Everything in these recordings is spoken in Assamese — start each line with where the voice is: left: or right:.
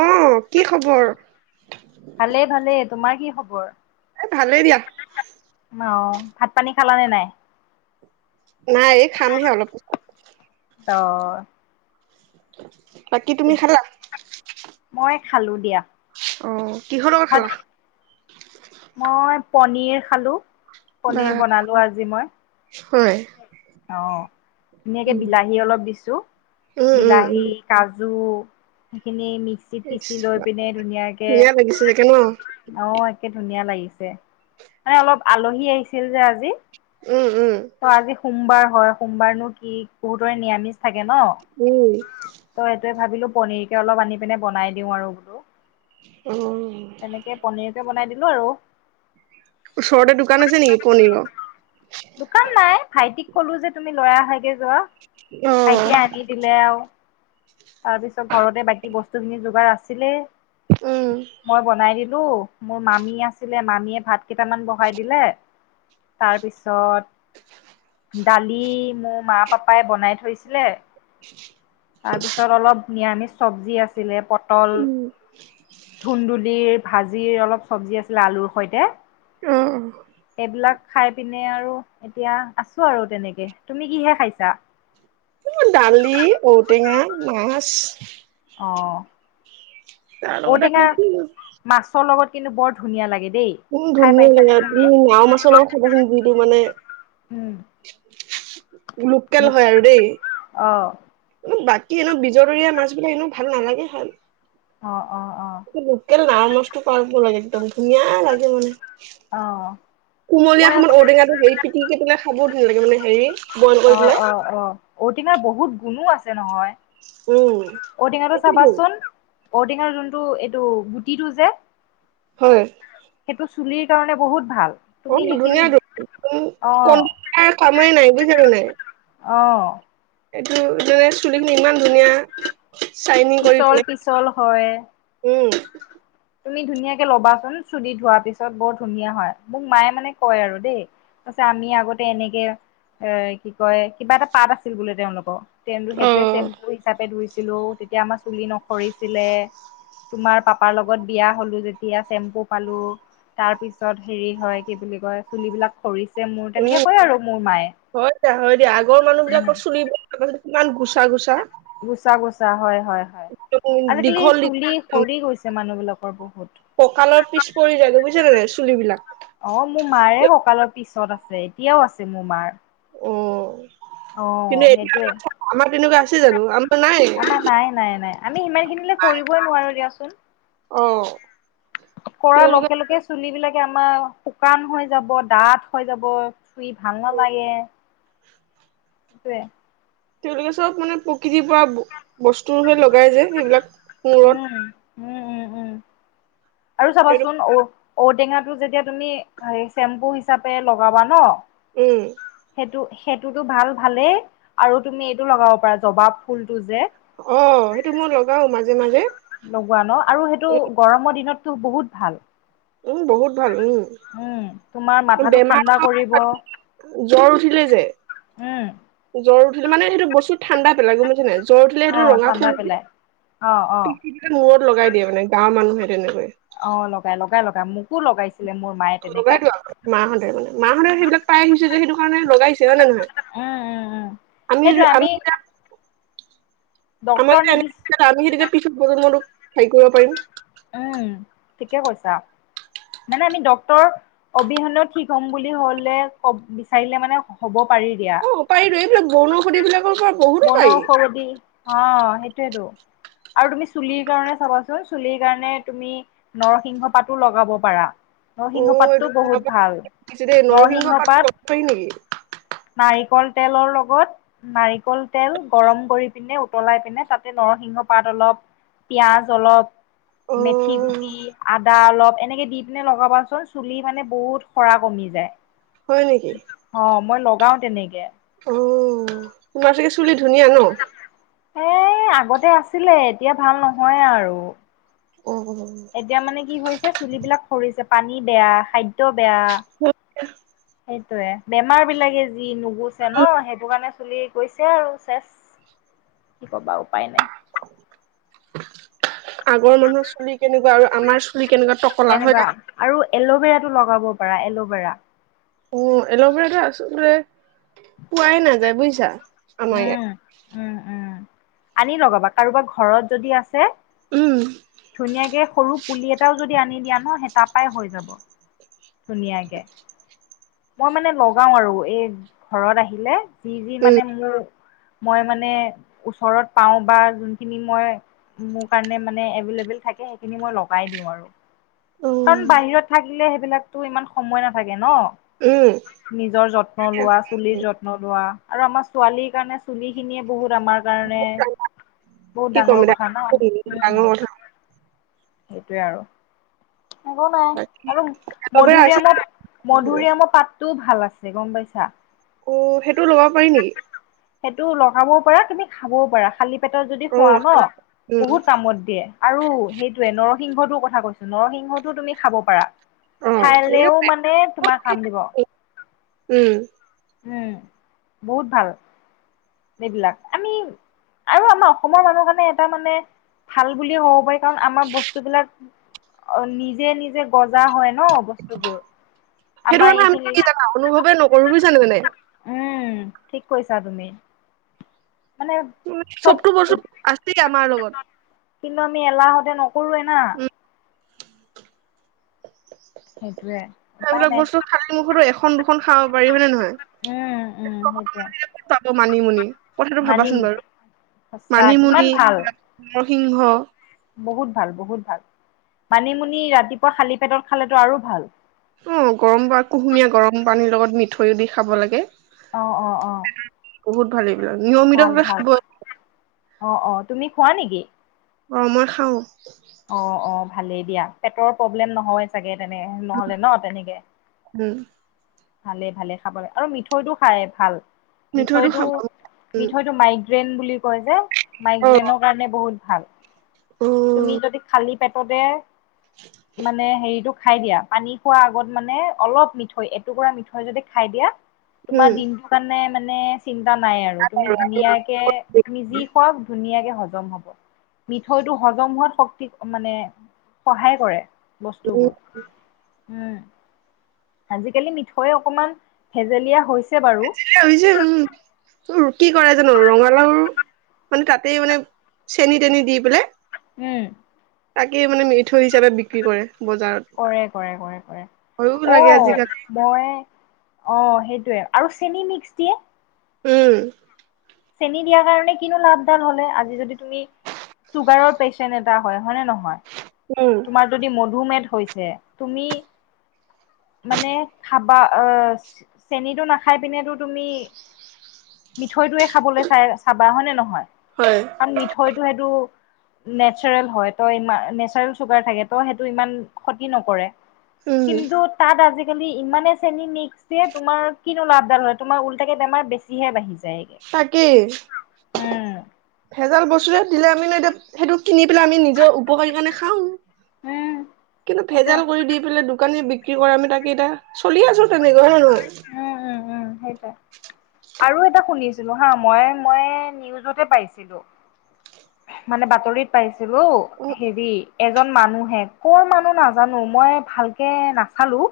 right: অ' কি খবৰ?
left: ভালেই ভালেই [unintelligible]
right: এ ভালেই দিয়া
left: অ' ভাত পানী খালা নে নাই?
right: নাই এই খামহে অলপ পিছত।
left: অ'।
right: [inaudible] বাকি তুমি খালা?
left: মই খালো দিয়া।
right: অ'। কিহৰ লগত
left: ভাত
right: খালা?
left: মই প পনীৰ খালো।
right: বা
left: পনীৰ বনালো আজি মই।
right: হয়।
left: অ' ধুনীয়াকে
right: উম,
left: বিলাহী অলপ দিছো।
right: উম, উম, উম।
left: বিলাহী, কাজু সেইখিনি মি মিক্সিত
right: ইচ
left: পিচি লৈ
right: ৰাম,
left: পিনে ধুনীয়াকে,
right: ধুনীয়া লাগিছে চাগে ন?
left: [unintelligible] অ' একে ধুনীয়া লাগি [unintelligible] মানে অলপ আলহী আহিছিল যে আজি
right: উম, উম,
left: ত' আজি সোমবাৰ হয়। সোমবাৰনো কি বহুতৰে নিৰামিছ থাকে ন!
right: উম।
left: ত' সেইটোৱে ভাবিলো পনিৰকে অলপ আনি পিনে বনাই দিওঁ আৰু বোলো।
right: [inaudible]
left: তেনেকে পনিৰকে বনাই দিব [unintelligible]
right: ওচৰতে দোকান আছে নিকি পনিৰৰ?
left: দোকান নাই ভাইটিক কলো যে তুমি লৈ আহাঁ গে যোৱা।
right: অ',
left: ভাইটিয়ে আনি দিলে আৰু তাৰ পিছত ঘৰতে বাকী বস্তুখিনি যোগাৰ আছ ছিলে
right: উম,
left: মই বনাই দিম মোৰ মামী আছিলে মামীয়ে ভাত কেইটামান বহাই দিলে। তাৰপিছত দালি মোৰ মা পাপাই বনাই থৈছিলে। তাৰপিছত
right: [unintelligible]
left: অলপ নিৰামিষ চব্জি আছিলে। পটল,
right: উম,
left: ধুন্দুলিৰ ভাজিৰ অলপ চব্জি আছিলে আলুৰ সৈতে।
right: অ'।
left: এইবিলাক খাই পিনে আৰু এতিয়া আছো আৰু তেনেকে। তুমি কিহে খাইছা?
right: দালি, ঔটেঙা, মাছ
left: অঁ।
right: তাৰ লগতে
left: ঔটেঙা
right: খাইছোঁ।
left: মাছৰ লগত কিন্তু বৰ ধুনীয়া লাগে। দেই।
right: উম
left: খাই
right: ধুনীয়া
left: পাইছানে
right: টেঙা। তুমি লাও মাছৰ লগত খাবাচোন যিটো মানে
left: উম,
right: [unintelligible] লোকেল হয় আৰু
left: অ',
right: দেই বাক কি এনো বিজদৰীয়া মাছ বিলাক এনো ভাল নালাগে। ভাল
left: অ। অ', অ',
right: কি লকে লোকেল নাৰ মাছটো পাব লাগে একদম ধুনীয়া লাগে মানে
left: অ',
right: কুমলীয়া
left: মই
right: সমত ঔটেঙাটো হেৰি পিটিকি পেলাই খাব লাগে মানে হেৰি বইল কৰি
left: অ
right: পেলাই।
left: অ অ ঔপেঙাৰ বহুত গুণো আছে। যে নহয়।
right: উম
left: ঔটেঙাটো চাবা
right: সেইটোৱেটো
left: চোন। ঔটেঙাৰ যোনটো এইটো গুটিটো যে?
right: হয়।
left: সেইটো চুলিৰ কাৰণে বহুত ভাল। তুমি
right: অ'
left: সেইখিনি
right: ধুনীয়া দেখোন। কম
left: অ',
right: কে কামেই নাই, বুজিছা নে নাই?
left: অ'।
right: এইটো যেনে চুলিখিনি ইমান ধুনীয়া শ্বাইনিং কৰি
left: পিছল
right: তোলে।
left: পিছল হয়।
right: উম। [unintelligible]
left: তুমি ধুনীয়াকে লবাচোন, চুুলি ধোৱাৰ পিছত। বৰ ধুনীয়া হয়। মোক মায়ে মানে কয় আৰু দেই। কৈছে আমি আগতে এনেকে অ' কি কয়, কিবা এটা পাত আছিল বোলে, তেওঁলোক [unintelligible] তেওঁলোক- সেটোৱে শ্বেম্পু হিচাপে ধুইছ ছিলোঁ, তেতিয়া আমাৰ চুলি নসৰিছিলে। তোমাৰ পাপাৰ লগ লগত বিয়া হ'লোঁ যেতিয়া, শ্বেম্পু পালোঁ। তাৰ পিছত হেৰি হয়, কি বুলি কয়, চুলিবিলাক সৰি
right: উম। হয় দিয়া, হয় দিয়া। আগৰ মানুহবিলাকৰ চুলি আগতে কিমান গুচা- গুচা।
left: গুচা - গুচা হয়। হয়- হয়। আজিকালি
right: দীঘল দীঘল
left: চুলি সৰি গৈছে মানুহ বিলাকৰ বহুত।
right: ককালৰ পিছ পৰি যায়গে বুজিছা নে নাই, চুলিবিলাক?
left: অ' মোৰ মাৰে ককালৰ পিছত আছে। এতিয়াও আছে মোৰ মাৰ।
right: অ',
left: অ
right: কিন্তু এতিয়া
left: সেইটোৱে
right: আমাৰ কেনেকুৱা আ ছে জানো? আম
left: আমাৰ নাই - নাই - নাই। আমি সিমানখিনিলৈ কৰিবই নোৱাৰোঁ দিয়াচোন।
right: অ'।
left: কৰা
right: তেওঁলোকে
left: লগে - লগে চুলিবিলাক কে আমাৰ শুকান হৈ যাব, দাঠ হৈ যাব, চুই ভাল নালাগে।
right: [unintelligible]
left: সেইটোৱে।
right: তেওঁলোকে চব মানে প্ৰকৃতিৰ পৰা ব- বস্তুৰহে লগাই যে, সেইবিলাক মূৰত
left: উম। উম - উম - উম। আৰু
right: সেইটো
left: চাবাচোন ঔ ঔটেঙাটো যেতিয়া তুমি হেৰি শ্বেম্পু হিচাপে লগাবা ন'
right: উম।
left: সেইটো- সেইটোতো ভাল- ভালেই। আৰু তুমি এইটো লগাব পাৰা, জবা ফুলটো যে
right: অ' সেইটো মই লগাওঁ মাজে - মাজে।
left: লগোৱা ন'? আৰু সেইটো
right: উম,
left: গৰমৰ দিনত তো বহুত ভাল।
right: উম বহুত ভাল। উম।
left: উম। তোমাৰ মাথাটো
right: বেমাৰ
left: ঠাণ্ডা কৰিব।
right: জ্বৰ উঠিলে যে
left: উম
right: জ্বৰ উঠিলে মানে হেটো বস্তুটো ঠাণ্ডা পেলাই গম পাইছা নাই? জ্বৰ উঠিলে সেইটো
left: অ'
right: ৰঙা
left: ঠাণ্ডা পেলাই।
right: ফুলবোৰ
left: অ', অ',
right: পিছি পিলে মূৰত লগাই দিয়ে মানে গাঁৱৰ মানুহে। তেনেকে
left: অ লগাই লগাই লগাই মোক কু লগাইছে।
right: লগাটো আক মাহঁহতে। মাহঁতে সেইবিলাক পাই আহিছে যে সেইটো কাৰণে লগাইছে হয় নে নহয়?
left: উম উম উম। সেইটো আমি
right: আমাৰ
left: ডক্তৰ
right: এ
left: নিবিচ
right: এনে আমি সেইটো যে পিছত বজনাতোক হেই কৰিব পাৰিম।
left: উম, ঠিকে কৈছা। মানে আমি ডক্তৰ অবিহনে ঠিক হম বুলি হলে কব বিচাৰিলে মানে হ'ব। পাৰি দিয়া।
right: অ পাৰিবে এইবিলাক বনৌষধি বিলাক
left: বনৌষধি অ সেইটোয়েতো আৰু তুমি চুলিৰ কাৰণে চাবাচোন চুলিৰ কাৰণে তুমি নৰসিংহ পাতো লগাব পাৰা।
right: অ
left: নৰসিংহ পাততটো
right: এইটো তোমাৰ
left: বহুত
right: পৰা
left: ভাল।
right: শিকিছো দেই
left: নৰসিংহ পাত,
right: লব পাৰি নেকি
left: নাৰিকল তেলৰ লগত নাৰিকল তেল গৰম কৰি পিনে উতলাই পিনে তাতে নৰসিংহ পাত অলপ পিয়াজ অলপ
right: অ
left: মেথি গুটি, আদা অলপ এনেকে দি পিনে লগাবাচোন চুলি মানে বহুত সৰা কমি যায়।
right: হয় নিকি?
left: অ মই লগাও তেনেকে
right: অ তোমাৰ চাগে চুলি ধুনীয়া ন?
left: এই আগতে আছিলে এতিয়া ভাল নহয় আৰু
right: অ
left: এতিয়া মানে কি হৈছে চুলিবিলাক সৰিছে। পানী বেয়া, খাদ্য বেয়া সেই য়ে বেমাৰ বিলাকে যি মো গুছে ন সেইটো কাণে চুলি গৈছে আৰু চেচ কি ক'বা উপায় নাই
right: [unintelligible] আগৰ মানুহৰ চুলি কেনেকুৱা আৰু আ আমাৰ চুলি কেনুকা
left: কেনেকুৱা আৰু এল'ভেৰা লগাব পাৰা এল'ভেৰা
right: অ এল'ভেৰাটো আচলতে পোৱাই নাযায় বুজিছা আমাৰ
left: উম উম উম আনি লগাবা কাৰোবাৰ ঘৰত যদি আছে
right: উম
left: [unintelligible] ধুনীয়াকে সৰু পুলি এটাও যদি আনি দিয়া ন সেই তাৰাপই হৈ যাব ধুনীয়াকে মই মানে লগাও আৰু এই ঘৰত আহিলে [unintelligible] যি যি
right: উম
left: মানে মই মানে ওচৰত পাও বা যোনখিনি মই মোৰ কাৰণে মানে এভেইলেবল থাকে সেইখিনি মই লগাই দিও আৰু
right: অ
left: কাৰণ বাহিৰত থাকিলে সেইবিলাকতো ইমান সময় নাথাকে ন [unintelligible]
right: উম
left: নিজৰ যত্ন লোৱা চুলিৰ যত্ন লোৱা আৰু আমাৰ ছোৱালীৰ কাৰণে চুলি খিনিয়ে বহুত আমাৰ কাৰণে বহুত
right: কি কম
left: ডাঙৰ
right: ডাঙ
left: কথা
right: [unintelligible]
left: সেইটোৱে আৰু একো নাই আৰু
right: এল'ভেৰা আছে
left: মধুৰিআমাৰ
right: সেইফালে।
left: মধুৰিআমৰ পাতটো [unintelligible] ভাল আছিল গম পাইছা
right: অ সেইটো ল'ব পাৰি নেকি
left: সেইটো লগাবও পাৰা কিন্তি খাবও পাৰা খালি পেত যদি
right: অ
left: খোৱা ন
right: উম
left: বহুত কামত দিয়ে আৰু স ৰসিংহটোৰ কথা কৈছো নৰসিংহ তো তুমি খাব পাৰা
right: অ
left: [unintelligible]
right: সেইকেইটা
left: খাইলেও
right: পাৰি।
left: মানে তোমাৰ কাম দিব উম বহুত ভাল এইবিলাক আমি আৰু আমাৰ অসমৰ মানুহ কাৰণে এটা মানে ভাল বুলিয়ে হ'ব পাৰি কাৰণ আমাৰ বস্তুবিলাক নিজে নিজে গছ
right: সেইটো
left: আমাৰ
right: কাৰণে আমি
left: এইখিনি
right: কি জানা অনুভৱে নকৰো বুজিছাানে মানে
left: উম ঠিক কৈছা তুমি মানে চব
right: সবটো বৰছ আ আমাৰ লগত
left: কিন্তু আমি এলাহতে নকৰোৱে না
right: উম
left: সেইটোৱে উপায়
right: সেইবিলাক
left: নাই
right: বস্তু খালি মুখৰো এশ স দুষখন খাব পাৰি হয়নেে নহয়।
left: উম উম
right: চবতে
left: সেইটোৱে
right: ক'ত পাব মানিমুনি কথাটো
left: মানিম
right: ভাবাচোন বাৰু
left: সঁচা কিমান
right: মানিমুনি
left: ভাল
right: সিংহ
left: বহুত ভাল বহুত ভাল মানিমুনি ৰাতিপুৱা শালি পেটত খালেতো আৰু ভাল [unintelligible]
right: অ গৰম বা কুহুমীয়া গৰম পানীৰ লগত মিঠৈও দি খাব লাগে [unintelligible]
left: অ-অ-অ
right: বহুত ভাৰি
left: ভাল-ভাল, অ-অ, তুমি খোৱা নেকি?
right: অ মই খাওঁ [unintelligible]
left: অ-অ ভালেই দিয়া, পেটৰ প্ৰব্লেম নহয় চাগে। তেনে, নহলে ন তেনেকে
right: উম
left: ভালে-ভালে খাব লাগে, আৰু মিঠৈটো খাই ভাল
right: মিঠৈটো খাব উম
left: মিঠৈটো-মিঠৈটো মাইকী [unintelligible] টেন বুলি কয় যে [unintelligible]
right: অ
left: মাইগ্ৰেইনৰ কাৰণে বহুত ভাল। তুমি
right: উম
left: যদি খালী? পেটতে মানে হেৰিটো খাই দিয়া, পানী খোৱাৰ আগত মানে, অলপ মিঠৈ টুকুৰা মিঠৈ যদি খাই দিয়া তোমাৰ
right: উম
left: দিনটো কাৰণে মানে, চিন্তা চিন্তা নাই আৰু তুমি ধুনীয়াকে, তুমি যি
right: ভাবিছে
left: কওক ধুনীয়াকে সজাব [unintelligible] হজম হব, মিঠৈটো হজম হোৱাত শক্তি মানে, সহায় কৰে [unintelligible] বস্তুবোৰ হম আজিকালি মিঠৈ অকমান, ভেজেলীয়া হৈছে বাৰু।
right: আজ হৈছে [unintelligible] আৰু কি কৰা যাব ৰঙালাও মানে তাতেই, মানে চেনি-তেনি দি পেলাই
left: উম
right: তাকেই মানে, মিঠৈ হিচাপত বিক্ৰী কৰে। বজাৰত
left: কৰে-কৰে-কৰে-কৰে,
right: ভয়ো
left: অ
right: লাগে আজিকালি
left: মই অ সেইটোৱে, আৰু চেনি মিক্স দিয়ে
right: উম
left: চেনিী দিয়াৰ কাৰণে কিনো লাভদাল হলে, আজি যদি তুমি চুগাৰৰ পেচেণ্ট এটা হয় নে নহয়।
right: উম
left: তোমাৰ যদি মধুমেহ [unintelligible] থৈছে তুমি মানে খাবা আহ, চেনিটো নাখাই পিনেতো তুমি মিঠৈটোয়ে খাবলৈ চাই চাবা, হয় নে নহয়?
right: হয়
left: কাৰণ মিঠৈতো সেইটো নেচাৰেল হয়, ত ই নেচাৰেল চুগাৰ থাকে ত, সেইটো ইমান ক্ষতি নকৰে।
right: উম
left: [unintelligible] কিন্তু তাত আজি। আজি কালি ইমানে চেনি মিক্স তোমাৰ কিনো লাভ ডাল হ'য়। তোমাৰ ওলটাকে বেমাৰ বেছিহে বাঢ়িছে। যাইগে।
right: কি ভেজাল বস্তুৰে দিলে আমি। সেইটো কিনি পেলাই আমি নিজৰ উপকাৰী কাৰণে খাওঁ।
left: উম
right: কিন্তু
left: সেইটোৱে
right: ভেজাল কৰি দি পেলাই দোকানী বিকি। কি কৰে মানুহগিটা চলি আছোঁ তেনেকৈ।
left: উম উম উম সেইটোৱেই। আৰু এটা শুনিছিলোঁ হা মই মই নিউজতে পাইছিলোঁ। মানে বাতৰিত পাইছোঁ। হেল্লো
right: অ
left: হেৰি। এজন মানুহে কৰ মানুহ নাজানোঁ মই ভালকে নাচালোঁ।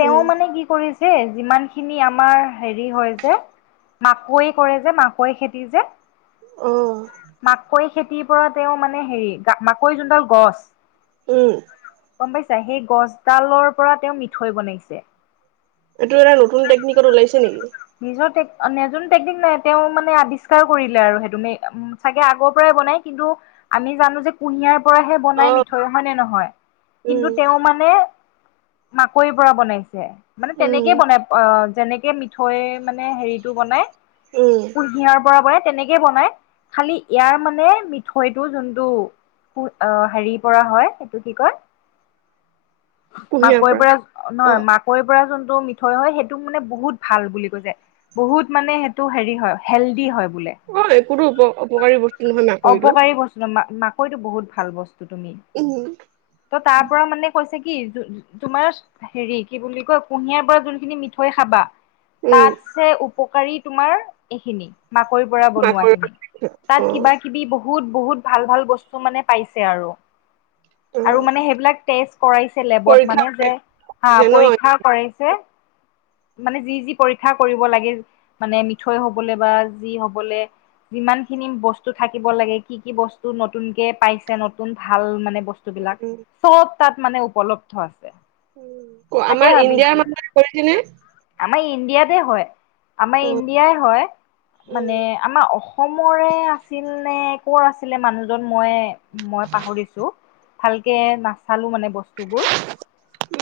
left: তেওঁ
right: উম
left: মানে কি কৰিছে। যে যিমান খিনি আমাৰ হেৰি হয় যে, মাকৈ কৰে যে মাকৈ খেতি যে।
right: উম।
left: মাকৈ খেতিৰ পৰা তেওঁ মানে হেৰি মাকৈ যোনডাল গছ।
right: উম।
left: গম পাইছা সেই গছডালৰ পৰা তেওঁ মিঠৈ বনাইছে।
right: এইটো এটা নতুন টেকনিকত ওলাইছে। নেকি
left: নিজৰ টেকনিক। নে যোন টেকনিক নাই তেওঁ মানে আৱিষ্কাৰ কৰিলে। আৰু সেইটো মে চাগে আগৰ পৰাই বনাই কিন্তু আমি জানো যে কুঁহিয়াৰ। পৰাহে বনাই
right: অ
left: মিঠৈ হ'য় নে নহয় কিন্তু
right: উম
left: তেওঁ মানে। মাকৈৰ পৰা বনাইছে মানে
right: উম
left: তেনেকে বনাই অ যেনেকে। মিঠৈ মানে হেৰিটো বনাই।
right: উম
left: কুঁহিয়াৰ পৰা বনাই। তেনেকে বনাই খালি ইয়াৰ মানে মিঠৈটো যোনটো হেৰি পৰা হয় সেইটো কি কয়। মাকৈৰ পৰা
right: অ
left: নহয় মাকৈৰ পৰা যোনটো। মিঠৈ হ'য় সেইটোক মানে বহুত ভাল বুলি কৈছে। বহুত মানে সেইটো হেৰী হ'য় হেলডি হ'য়। বোলে
right: হ'য় কোনো উপকাৰী বস্তু নহয়। মাকৰিটো
left: অপকাৰী বস্তু ন মা‌ মাকৈ। হয়তো বহুত ভাল বস্তু। ত তুমি
right: উম
left: ত তাৰ পৰা মানে কৈছে কি। কি তোমাৰ হেৰি কি বুলি কয় কুঁহিয়াৰ পৰা যোনখিনি মিঠৈ খাবা।
right: উম
left: তাতছে ওপৰ। উপকাৰী তোমাৰ এইখিনি। মাকৈৰ পৰা
right: মাকৈ
left: বনোৱাখিনি।
right: অ
left: তাত বহুত - বহুত ভাল - ভাল বস্তু মানে পাইছে আৰু।
right: অ
left: আৰু মানে সেইবিলাক টেষ্ট কৰাইছে লেবত
right: পৰীক্ষা
left: মানে যে, হা
right: দিছে ন
left: পৰীক্ষা কৰাইছে। মানে যি - যি পৰীক্ষা কৰিব লাগে, মানে মিঠৈ হবলে বা যি হবলে যিমানখিনি বস্তু থাকিব লাগে, কি - কি বস্তু নতুনকে পাইছে, নতুন ভাল মানে বস্তুবিলাক
right: উম,
left: চব তাত মানে উপলব্ধ আছে। তাকে
right: আমাৰ ইণ্ডিয়াৰ
left: ভাবিছো।
right: মানুহে কৰিছেনে?
left: আমাৰ ইণ্ডিয়াতে হয়। আমাৰ
right: অ
left: ইণ্ডিয়াই হয়। মানে
right: উম
left: আমাৰ অসমৰে আছিল নে ক'ৰ আছিলে মানুহজন মই- মই পাহৰিছোঁ। ভালকে নাচালোঁ মানে বস্ স্তুবোৰ,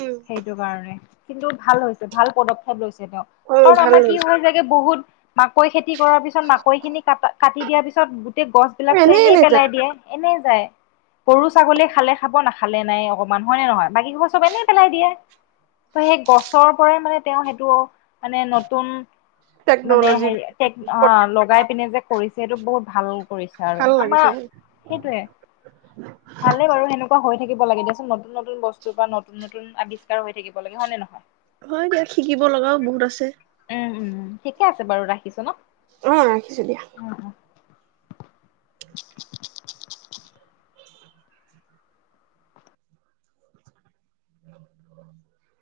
right: উম
left: সেইটো কাৰণে। কিন্তু ভাল হৈ ভাল পদক্ষেপ লৈছে। ছে তেওঁ।
right: অ
left: কাৰণ
right: ভাল
left: আমাৰ কি
right: লাগিছে
left: হয় যায়গে, বহুত মাকৈ খেত তি কৰাৰ পিছত, মাকৈখিনি কাটা- কাটি দিয়াৰ পিছত, গোটেই গছবিলাকতো এনেই
right: এনে যা
left: পেলাই দিয়ে। এনেই যায় গৰু-ছাগলীয়ে খালে খাব, নাখালে নাই অকমান, হয় নে নহয়? বাকী সোপা চব এনে পেলাই দিয়ে। তো সেই গছৰ পৰাই মানে তেওঁ সেইটো মানে নতুন, মানে
right: টেকনলজি
left: হেৰি- টেক- অ' লগাই পিনে যে কৰিছে, সেইটো বহুত ভাল পৰিছে আৰু।
right: ভাল
left: আমাৰ
right: লাগিছে
left: সেইটোৱে। ভালে বাৰু সেনেকুৱা হৈ থাকিব লাগে দিয়াচোন তুন - নতুন বস্তুৰ পৰা নতুন - নতুন আৱিষ্কাৰ হৈ থাকিব লাগে, হয় নে নহয়?
right: হয় দিয়া। শিকিব লগাও বহুত আছে।
left: উম - উম, ঠিকে আছে বাৰু। ৰাখিছোঁ ন'?
right: অ' ৰাখিছোঁ দিয়া।
left: উম উম [inaudible]
right: [inaudible] অ